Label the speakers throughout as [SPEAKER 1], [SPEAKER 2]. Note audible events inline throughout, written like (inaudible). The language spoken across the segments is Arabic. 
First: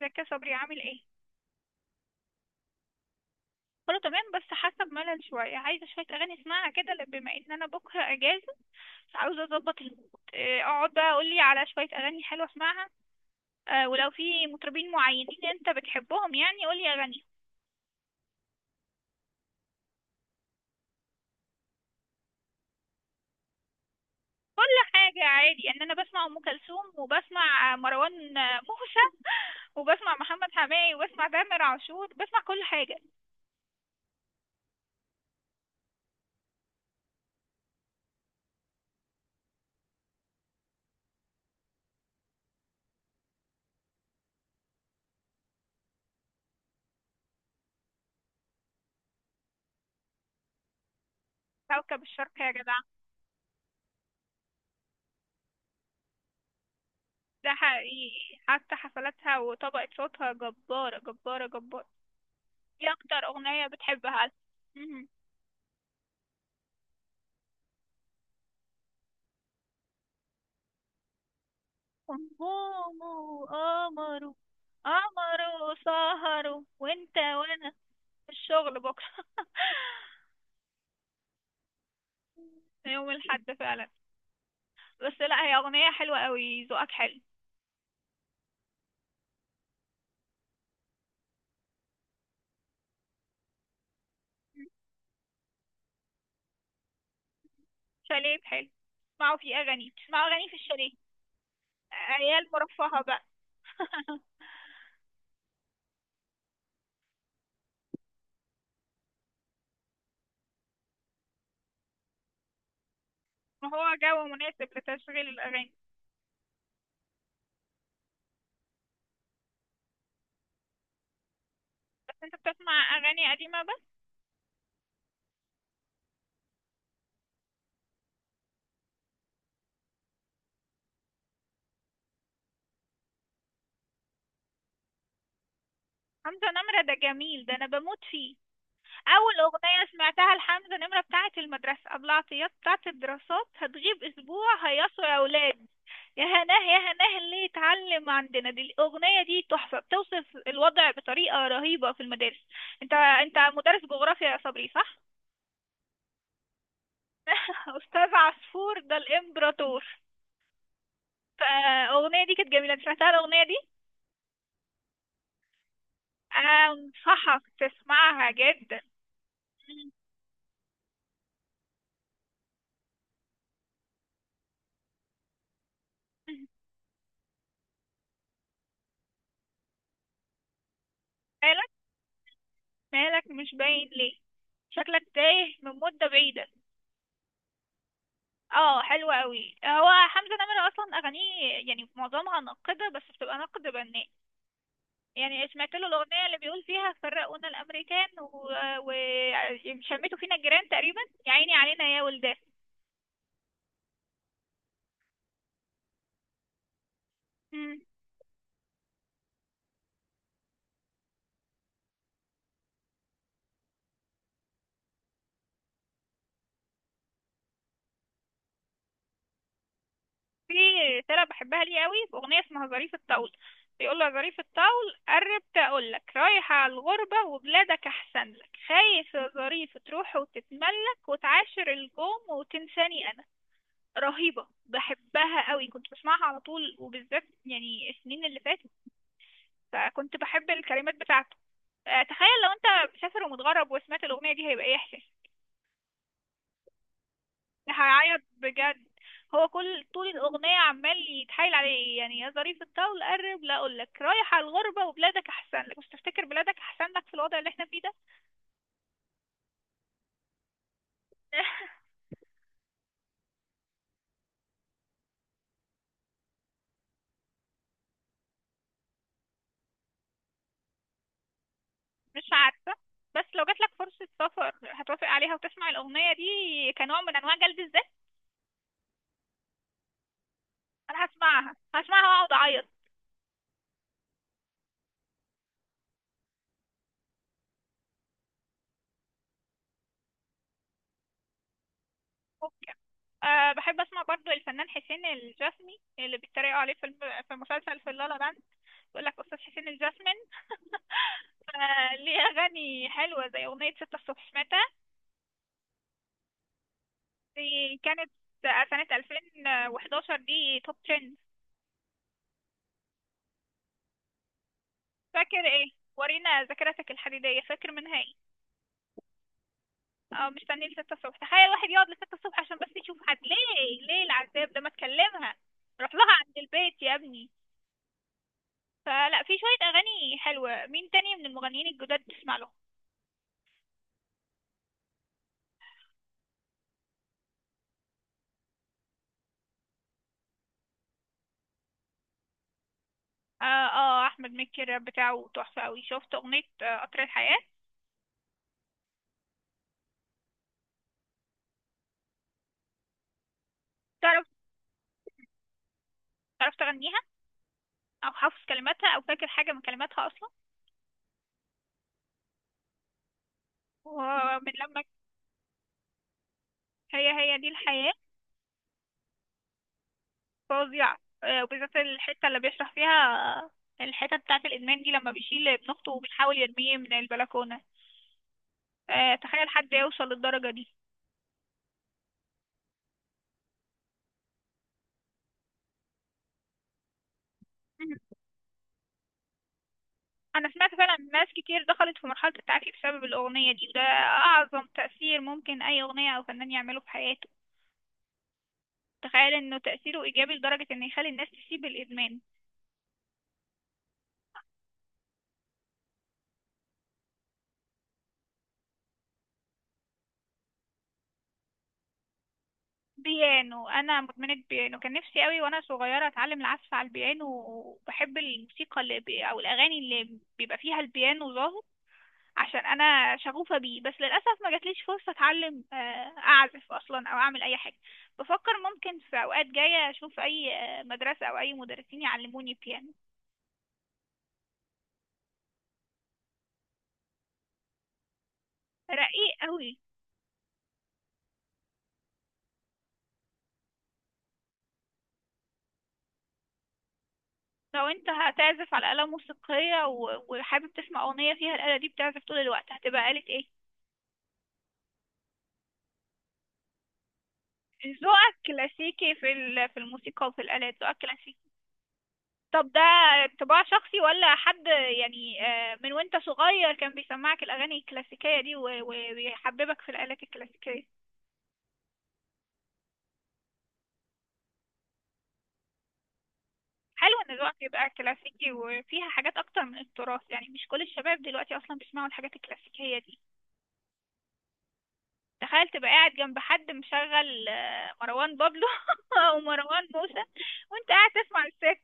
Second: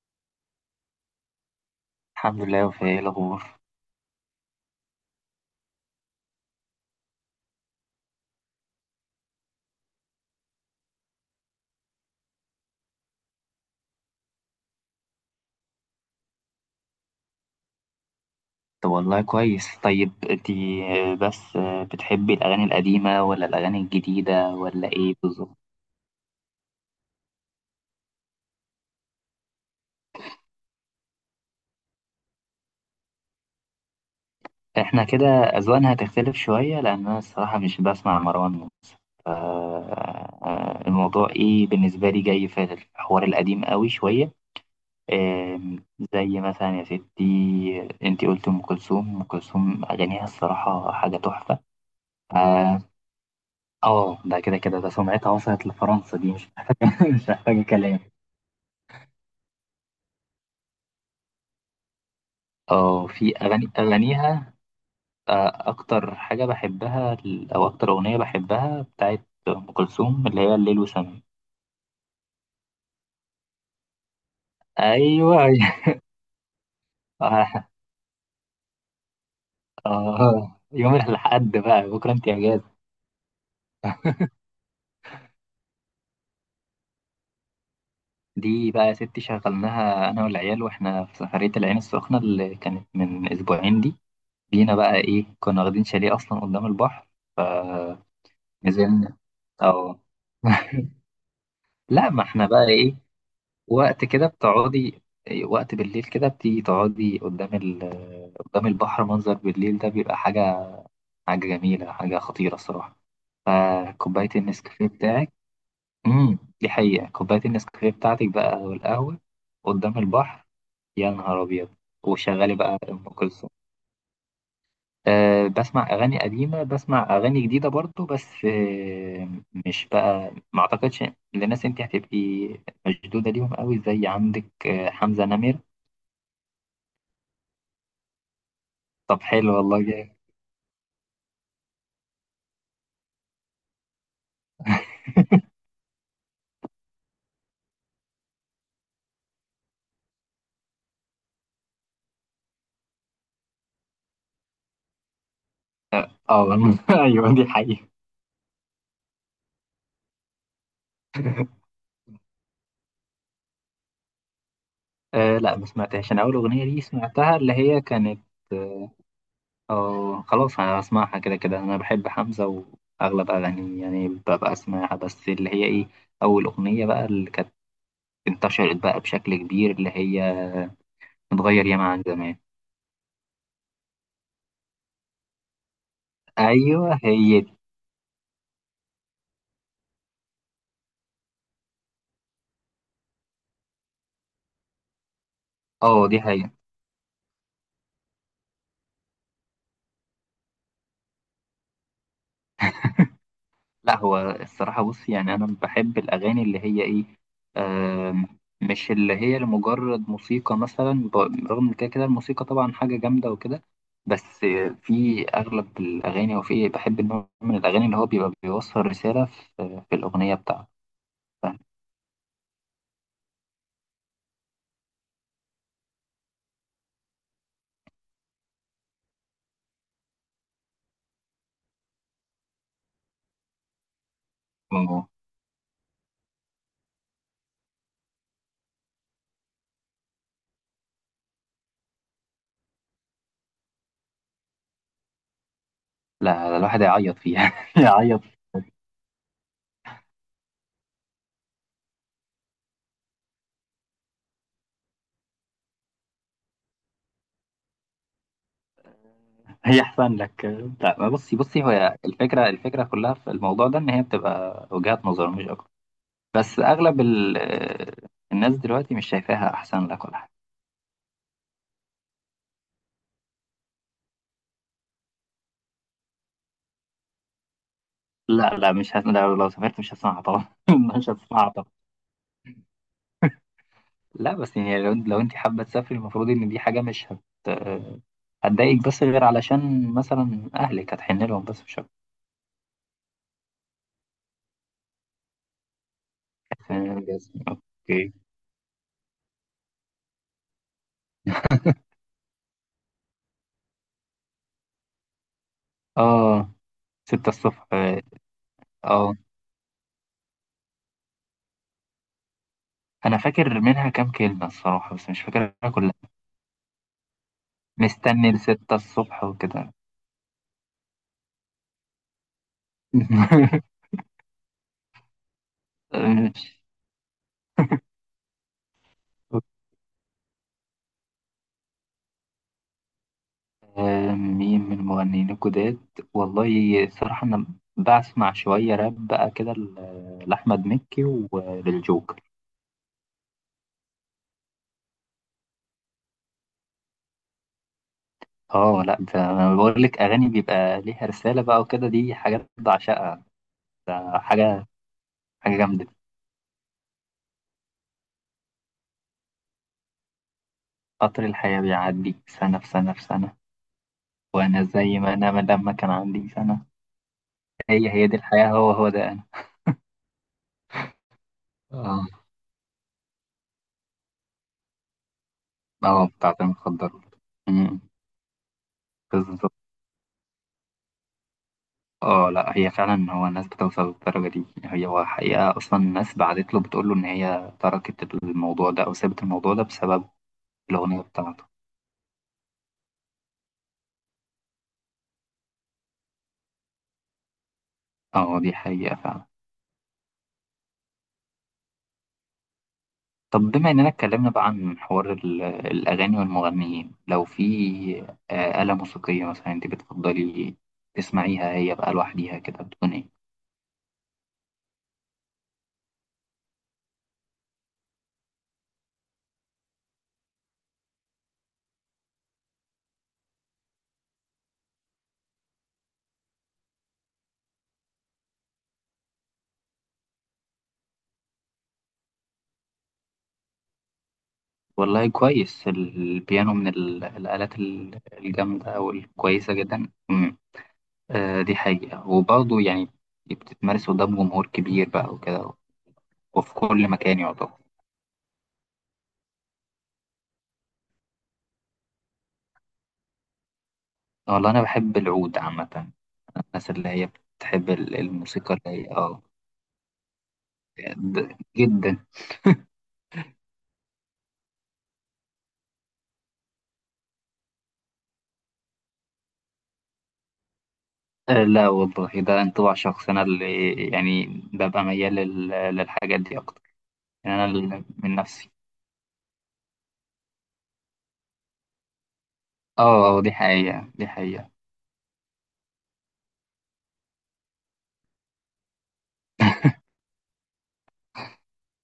[SPEAKER 1] ازيك يا صبري؟ عامل ايه؟
[SPEAKER 2] الحمد لله يا وفاء، ايه الاخبار؟
[SPEAKER 1] كله تمام بس حاسه بملل شويه، عايزه شويه اغاني اسمعها كده. بما ان انا بكره اجازه، عاوزه اظبط المود. اقعد بقى قولي على شويه اغاني حلوه اسمعها. ولو في مطربين معينين انت بتحبهم، يعني قولي اغاني.
[SPEAKER 2] طب والله كويس. طيب انتي آه، بس آه، بتحبي الاغاني القديمه ولا الاغاني الجديده
[SPEAKER 1] كل
[SPEAKER 2] ولا ايه
[SPEAKER 1] حاجه
[SPEAKER 2] بالظبط؟
[SPEAKER 1] عادي، ان انا بسمع ام كلثوم وبسمع مروان موسى. (laughs) وبسمع محمد حماقي وبسمع تامر عاشور، بسمع كل حاجه.
[SPEAKER 2] احنا كده اذواقنا هتختلف شويه لان انا الصراحه مش بسمع مروان. ف آه، الموضوع ايه بالنسبه لي؟ جاي في الحوار القديم قوي شويه. آم، زي مثلا يا ستي انتي قلت ام كلثوم. ام كلثوم اغانيها الصراحه حاجه تحفه.
[SPEAKER 1] كوكب
[SPEAKER 2] ف-
[SPEAKER 1] الشرق يا جدع.
[SPEAKER 2] اه ده كده ده سمعتها وصلت لفرنسا. دي مش محتاجه (laughs) مش
[SPEAKER 1] ده
[SPEAKER 2] محتاجه كلام.
[SPEAKER 1] حقيقي، حتى حفلاتها وطبقة صوتها جبارة جبارة جبارة. ايه
[SPEAKER 2] اه
[SPEAKER 1] اكتر
[SPEAKER 2] في
[SPEAKER 1] اغنية بتحبها؟
[SPEAKER 2] اغانيها.
[SPEAKER 1] مهم.
[SPEAKER 2] اكتر حاجه بحبها ال- او اكتر اغنيه بحبها بتاعت ام كلثوم اللي هي الليل وسماه.
[SPEAKER 1] همومه قمره.
[SPEAKER 2] ايوه،
[SPEAKER 1] قمره
[SPEAKER 2] أيوة.
[SPEAKER 1] سهره وانت
[SPEAKER 2] (laughs) اه.
[SPEAKER 1] وانا في الشغل بكرة. (laughs)
[SPEAKER 2] آه. يوم الحد بقى، بكره انت اجازه.
[SPEAKER 1] يوم الحد فعلا. بس لا، هي اغنية حلوة قوي، ذوقك حلو.
[SPEAKER 2] دي بقى يا ستي شغلناها انا والعيال واحنا في سفريه العين السخنه اللي كانت من اسبوعين دي.
[SPEAKER 1] مم.
[SPEAKER 2] جينا بقى ايه، كنا واخدين شاليه اصلا قدام البحر، فنزلنا.
[SPEAKER 1] شاليه حلو. اسمعوا في اغاني،
[SPEAKER 2] اه.
[SPEAKER 1] اسمعوا اغاني في
[SPEAKER 2] (laughs)
[SPEAKER 1] الشاليه.
[SPEAKER 2] لا ما احنا
[SPEAKER 1] عيال
[SPEAKER 2] بقى ايه،
[SPEAKER 1] مرفهة بقى.
[SPEAKER 2] وقت
[SPEAKER 1] (laughs)
[SPEAKER 2] كده بتقعدي، وقت بالليل كده بتيجي تقعدي قدام ال... قدام البحر، منظر بالليل ده بيبقى حاجة، حاجة جميلة، حاجة خطيرة الصراحة.
[SPEAKER 1] ما هو جو
[SPEAKER 2] فكوباية
[SPEAKER 1] مناسب
[SPEAKER 2] النسكافيه
[SPEAKER 1] لتشغيل
[SPEAKER 2] بتاعك...
[SPEAKER 1] الاغاني.
[SPEAKER 2] دي حقيقة. كوباية النسكافيه بتاعتك بقى والقهوة قدام البحر، يا نهار أبيض،
[SPEAKER 1] بس انت
[SPEAKER 2] وشغالي بقى
[SPEAKER 1] بتسمع
[SPEAKER 2] أم
[SPEAKER 1] اغاني
[SPEAKER 2] كلثوم.
[SPEAKER 1] قديمة بس؟
[SPEAKER 2] أه، بسمع أغاني قديمة، بسمع أغاني جديدة برضو، بس أه، مش بقى، ما أعتقدش للناس أنت هتبقي مشدودة ليهم قوي، زي عندك حمزة نمرة.
[SPEAKER 1] حمزة نمرة ده جميل، ده انا بموت فيه.
[SPEAKER 2] طب
[SPEAKER 1] اول
[SPEAKER 2] حلو والله،
[SPEAKER 1] اغنيه
[SPEAKER 2] جامد.
[SPEAKER 1] سمعتها لحمزه نمره بتاعه المدرسه، ابو العطيات بتاعه الدراسات، هتغيب اسبوع هيسوا يا اولاد، يا هناه يا هناه اللي يتعلم عندنا. دي الاغنيه دي تحفه، بتوصف الوضع بطريقه رهيبه في المدارس. انت مدرس جغرافيا يا صبري صح؟
[SPEAKER 2] اه والله. (laughs) ايوه دي
[SPEAKER 1] (laughs)
[SPEAKER 2] حقيقة.
[SPEAKER 1] استاذ عصفور ده الامبراطور. فالاغنيه دي كانت جميله، أنت سمعتها الاغنيه دي؟
[SPEAKER 2] آه لا ما سمعتهاش. انا اول اغنية دي سمعتها
[SPEAKER 1] انصحك
[SPEAKER 2] اللي هي كانت...
[SPEAKER 1] تسمعها جدا.
[SPEAKER 2] اه خلاص، انا بسمعها كده كده. انا بحب حمزة واغلب اغانيه، يعني ببقى اسمعها، بس اللي هي ايه، اول اغنية بقى اللي كانت انتشرت بقى بشكل كبير، اللي هي متغير
[SPEAKER 1] مالك؟
[SPEAKER 2] ياما عن زمان.
[SPEAKER 1] مالك مش باين ليه؟ شكلك تايه من مده بعيده.
[SPEAKER 2] ايوه هي دي.
[SPEAKER 1] اه حلو قوي، هو حمزة نمرة اصلا اغانيه يعني معظمها ناقدة بس بتبقى نقد بناء. يعني سمعت له
[SPEAKER 2] اه دي
[SPEAKER 1] الاغنية اللي
[SPEAKER 2] حقيقة.
[SPEAKER 1] بيقول فيها فرقونا الامريكان وشمتوا فينا الجيران تقريبا، يا عيني علينا يا ولدان.
[SPEAKER 2] لا هو الصراحة بص، يعني أنا بحب الأغاني اللي هي إيه،
[SPEAKER 1] مم.
[SPEAKER 2] آم، مش اللي هي لمجرد موسيقى مثلا، رغم إن كده كده الموسيقى طبعا حاجة جامدة وكده، بس في أغلب الأغاني، أو في بحب النوع من الأغاني اللي هو بيبقى بيوصل رسالة في الأغنية
[SPEAKER 1] في
[SPEAKER 2] بتاعته.
[SPEAKER 1] رسالة
[SPEAKER 2] فاهم؟
[SPEAKER 1] بحبها ليه قوي في اغنية اسمها ظريف الطول. بيقول له يا ظريف الطول قربت اقول لك رايحة على الغربة وبلادك احسن لك، خايف يا ظريف تروح وتتملك وتعاشر الجوم وتنساني انا. رهيبة،
[SPEAKER 2] أوه.
[SPEAKER 1] بحبها قوي، كنت بسمعها على طول وبالذات يعني السنين اللي فاتت. فكنت بحب الكلمات بتاعته. تخيل لو انت مسافر ومتغرب وسمعت الأغنية دي، هيبقى ايه احساسك؟
[SPEAKER 2] لا الواحد يعيط فيها (laughs)
[SPEAKER 1] هعيط
[SPEAKER 2] يعيط.
[SPEAKER 1] بجد. هو كل طول الأغنية عمال يتحايل عليه، يعني يا ظريف الطول قرب لا أقول لك رايح على الغربة وبلادك أحسن لك، مش تفتكر بلادك أحسن لك في الوضع اللي احنا فيه ده؟
[SPEAKER 2] هي أحسن لك. لا بصي بصي، هو
[SPEAKER 1] (laughs)
[SPEAKER 2] الفكرة، الفكرة كلها في الموضوع ده إن هي بتبقى وجهات نظر مش أكتر. بس اغلب ال... الناس دلوقتي مش شايفاها احسن لك ولا حاجه.
[SPEAKER 1] مش عارفة. بس لو جاتلك فرصة سفر، هتوافق عليها وتسمع الأغنية دي كنوع من أنواع جلد الذات؟
[SPEAKER 2] لا، مش هس... لو سافرت مش هسمعها طبعا، (laughs)
[SPEAKER 1] أنا
[SPEAKER 2] مش هسمعها
[SPEAKER 1] هسمعها،
[SPEAKER 2] طبعا.
[SPEAKER 1] هسمعها وأقعد أعيط.
[SPEAKER 2] لا بس يعني لو انت حابه تسافري، المفروض ان دي حاجه مش هت... هتضايقك، بس غير علشان مثلا اهلك هتحن لهم، بس مش اكتر.
[SPEAKER 1] ممكن. أه بحب اسمع برضو الفنان حسين الجسمي، اللي بيتريقوا عليه في
[SPEAKER 2] فاهم
[SPEAKER 1] في
[SPEAKER 2] الجزم.
[SPEAKER 1] مسلسل في
[SPEAKER 2] اوكي.
[SPEAKER 1] اللالا لاند، بيقول لك استاذ حسين الجسمي ليه؟ (laughs) اغاني حلوه زي اغنيه ستة الصبح متى.
[SPEAKER 2] اه ستة الصبح.
[SPEAKER 1] دي كانت سنه
[SPEAKER 2] اه
[SPEAKER 1] 2011، دي توب 10.
[SPEAKER 2] انا فاكر منها كام كلمه الصراحه، بس مش
[SPEAKER 1] فاكر
[SPEAKER 2] فاكرها
[SPEAKER 1] ايه؟
[SPEAKER 2] كلها.
[SPEAKER 1] ورينا ذاكرتك الحديديه، فاكر منها ايه؟
[SPEAKER 2] مستني لستة الصبح وكده.
[SPEAKER 1] اه مستني لستة الصبح، تخيل واحد يقعد لستة الصبح عشان بس يشوف حد،
[SPEAKER 2] (laughs)
[SPEAKER 1] ليه ليه العذاب ده؟ ما تكلمها، روح لها عند
[SPEAKER 2] مش...
[SPEAKER 1] البيت يا ابني. فلا، في شوية أغاني حلوة. مين تاني من المغنيين الجداد تسمع لهم؟
[SPEAKER 2] مين من المغنيين الجداد؟ والله صراحة أنا بسمع شوية راب بقى كده، لأحمد مكي وللجوكر.
[SPEAKER 1] آه أحمد مكي الراب بتاعه تحفة أوي، شفت أغنية قطر الحياة؟
[SPEAKER 2] اه لا، ده أنا بقول لك أغاني بيبقى ليها رسالة بقى وكده، دي حاجات بعشقها. ده
[SPEAKER 1] تعرف،
[SPEAKER 2] حاجة، حاجة جامدة.
[SPEAKER 1] تعرف تغنيها؟ أو حافظ كلماتها، أو فاكر حاجة من كلماتها أصلا؟
[SPEAKER 2] قطر الحياة بيعدي، سنة في سنة في سنة،
[SPEAKER 1] ومن
[SPEAKER 2] وأنا
[SPEAKER 1] لما
[SPEAKER 2] زي ما أنا لما كان عندي سنة.
[SPEAKER 1] هي هي دي
[SPEAKER 2] هي
[SPEAKER 1] الحياة.
[SPEAKER 2] هي دي الحياة، هو هو ده أنا.
[SPEAKER 1] فظيعة، آه، وبالذات
[SPEAKER 2] اه.
[SPEAKER 1] الحتة اللي بيشرح فيها الحتة بتاعة الإدمان دي، لما بيشيل ابن أخته
[SPEAKER 2] اه
[SPEAKER 1] وبيحاول
[SPEAKER 2] بتاعت
[SPEAKER 1] يرميه من
[SPEAKER 2] المخدرات.
[SPEAKER 1] البلكونة.
[SPEAKER 2] أمم،
[SPEAKER 1] آه تخيل
[SPEAKER 2] بالظبط.
[SPEAKER 1] حد يوصل للدرجة دي.
[SPEAKER 2] اه لا هي فعلا، هو الناس بتوصل للدرجة دي. هي هو حقيقة أصلا الناس بعتت له بتقول له إن هي تركت الموضوع ده أو سابت الموضوع ده بسبب
[SPEAKER 1] انا سمعت فعلا
[SPEAKER 2] الأغنية
[SPEAKER 1] ناس
[SPEAKER 2] بتاعته.
[SPEAKER 1] كتير دخلت في مرحلة التعافي بسبب الاغنية دي، وده اعظم تأثير ممكن اي اغنية او فنان يعمله في حياته.
[SPEAKER 2] اه دي حقيقة فعلا.
[SPEAKER 1] تخيل انه تأثيره ايجابي لدرجة انه يخلي الناس تسيب الادمان.
[SPEAKER 2] طب بما إننا اتكلمنا بقى عن حوار الأغاني والمغنيين، لو في آلة موسيقية مثلا أنت بتفضلي تسمعيها هي بقى لوحديها كده، بتكون إيه؟
[SPEAKER 1] بيانو، انا مدمنة بيانو، كان نفسي قوي وانا صغيرة اتعلم العزف على البيانو، وبحب الموسيقى او الاغاني اللي بيبقى فيها البيانو ظاهر، عشان انا شغوفه بيه. بس للاسف ما جاتليش فرصه اتعلم اعزف اصلا او اعمل اي حاجه. بفكر ممكن في اوقات جايه اشوف اي مدرسه او اي مدرسين يعلموني بيانو.
[SPEAKER 2] والله كويس، البيانو من الآلات الجامدة
[SPEAKER 1] رقيق
[SPEAKER 2] والكويسة
[SPEAKER 1] قوي.
[SPEAKER 2] جدا. دي حقيقة. وبرضه يعني بتتمارس قدام جمهور كبير بقى وكده، وفي كل مكان يعتبر.
[SPEAKER 1] لو انت هتعزف على آلة موسيقية وحابب تسمع أغنية فيها الآلة دي بتعزف طول الوقت، هتبقى آلة ايه؟
[SPEAKER 2] والله أنا بحب العود عامة، الناس اللي هي بتحب
[SPEAKER 1] ذوقك
[SPEAKER 2] الموسيقى اللي هي
[SPEAKER 1] كلاسيكي
[SPEAKER 2] اه
[SPEAKER 1] في في الموسيقى وفي الآلات، ذوقك كلاسيكي.
[SPEAKER 2] جدا.
[SPEAKER 1] طب ده طباع شخصي ولا حد، يعني من وانت صغير كان بيسمعك الأغاني الكلاسيكية دي ويحببك في الآلات الكلاسيكية؟
[SPEAKER 2] لا والله ده انطباع شخصي أنا، اللي يعني ببقى ميال للحاجات دي أكتر.
[SPEAKER 1] حلو
[SPEAKER 2] يعني
[SPEAKER 1] ان
[SPEAKER 2] أنا
[SPEAKER 1] ذوقك يبقى
[SPEAKER 2] من نفسي
[SPEAKER 1] كلاسيكي وفيها حاجات اكتر من التراث، يعني مش كل الشباب دلوقتي اصلا بيسمعوا الحاجات
[SPEAKER 2] اه،
[SPEAKER 1] الكلاسيكية دي.
[SPEAKER 2] دي حقيقة، دي حقيقة.
[SPEAKER 1] تخيل تبقى قاعد جنب حد مشغل مروان بابلو (laughs) او مروان موسى وانت قاعد تسمع الست.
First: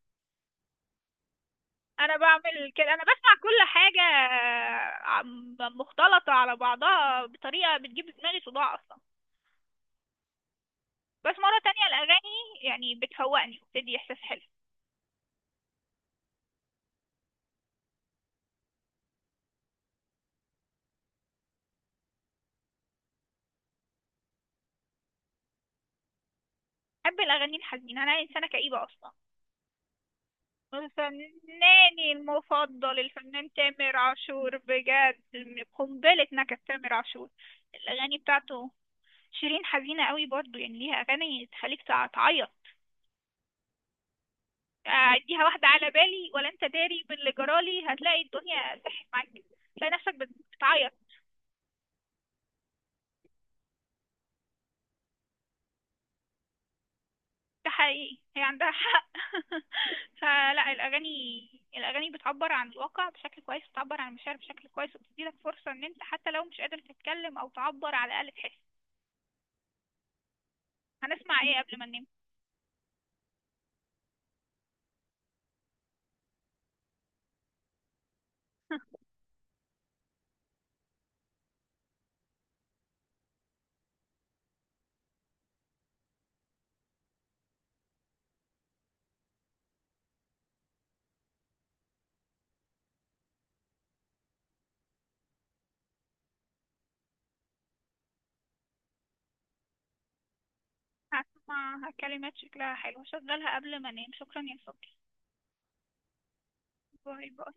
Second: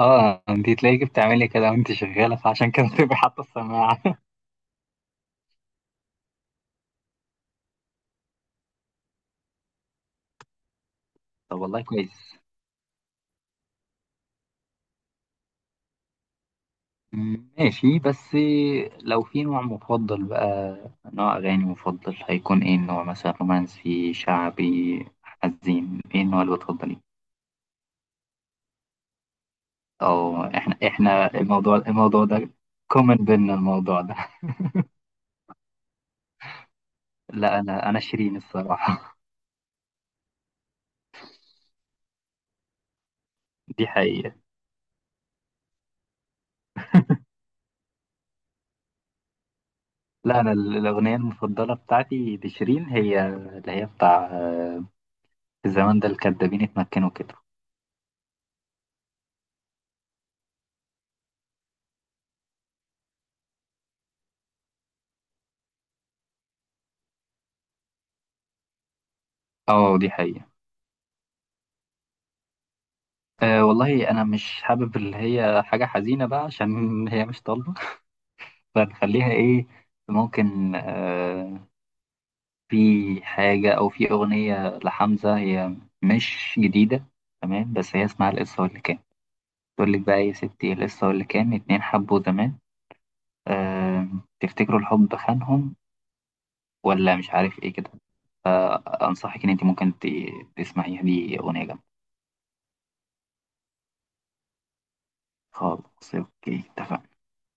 [SPEAKER 2] اه انتي تلاقيكي بتعملي كده وانتي
[SPEAKER 1] انا
[SPEAKER 2] شغالة، فعشان
[SPEAKER 1] بعمل
[SPEAKER 2] كده
[SPEAKER 1] كده، انا
[SPEAKER 2] بتبقي
[SPEAKER 1] بسمع
[SPEAKER 2] حاطة
[SPEAKER 1] كل حاجة
[SPEAKER 2] السماعة. (laughs)
[SPEAKER 1] مختلطة على بعضها بطريقة بتجيب دماغي صداع اصلا. بس مرة
[SPEAKER 2] طب والله
[SPEAKER 1] تانية
[SPEAKER 2] كويس.
[SPEAKER 1] الأغاني يعني بتفوقني وبتدي إحساس حلو.
[SPEAKER 2] ماشي، بس لو في نوع مفضل بقى، نوع أغاني مفضل هيكون إيه النوع؟ مثلا رومانسي، شعبي، حزين، إيه النوع اللي بتفضليه؟
[SPEAKER 1] بحب الأغاني الحزينة، أنا إنسانة كئيبة أصلا.
[SPEAKER 2] أو إحنا، إحنا الموضوع،
[SPEAKER 1] فناني
[SPEAKER 2] الموضوع ده
[SPEAKER 1] المفضل
[SPEAKER 2] كومن
[SPEAKER 1] الفنان
[SPEAKER 2] بينا،
[SPEAKER 1] تامر
[SPEAKER 2] الموضوع ده. (laughs)
[SPEAKER 1] عاشور، بجد قنبلة نكد تامر عاشور.
[SPEAKER 2] لا أنا، أنا
[SPEAKER 1] الأغاني
[SPEAKER 2] شيرين
[SPEAKER 1] بتاعته،
[SPEAKER 2] الصراحة.
[SPEAKER 1] شيرين حزينة قوي برضو، يعني ليها أغاني تخليك تعيط.
[SPEAKER 2] (laughs) دي حقيقة.
[SPEAKER 1] أديها واحدة، على بالي ولا أنت داري باللي جرالي، هتلاقي الدنيا سحت معاك، تلاقي نفسك
[SPEAKER 2] لا أنا
[SPEAKER 1] بتعيط.
[SPEAKER 2] الأغنية المفضلة بتاعتي لشيرين هي اللي هي بتاع في الزمان ده الكدابين اتمكنوا كده.
[SPEAKER 1] ده حقيقي، هي عندها حق. (laughs) فلا الأغاني، الأغاني بتعبر عن الواقع بشكل كويس، بتعبر عن المشاعر بشكل كويس، وبتديلك فرصة إن أنت حتى لو مش قادر تتكلم أو تعبر على الأقل تحس.
[SPEAKER 2] أه دي حقيقة.
[SPEAKER 1] هنسمع إيه قبل ما ننام؟
[SPEAKER 2] أه والله أنا مش حابب اللي هي حاجة حزينة بقى، عشان هي مش طالبة،
[SPEAKER 1] (laughs)
[SPEAKER 2] فنخليها ايه، ممكن آه، في حاجة أو في أغنية لحمزة، هي مش جديدة تمام، بس هي اسمها القصة واللي كان. تقول لك بقى إيه يا ستي، القصة واللي كان اتنين حبوا زمان، آه، تفتكروا الحب خانهم، ولا مش عارف ايه كده. أنصحك إن انت ممكن تسمعيها، دي أغنية جامدة.
[SPEAKER 1] هسمع كلمات شكلها حلو، هشغلها قبل ما أنام. شكرا يا صبري.
[SPEAKER 2] خلاص اوكي، اتفقنا.
[SPEAKER 1] باي باي.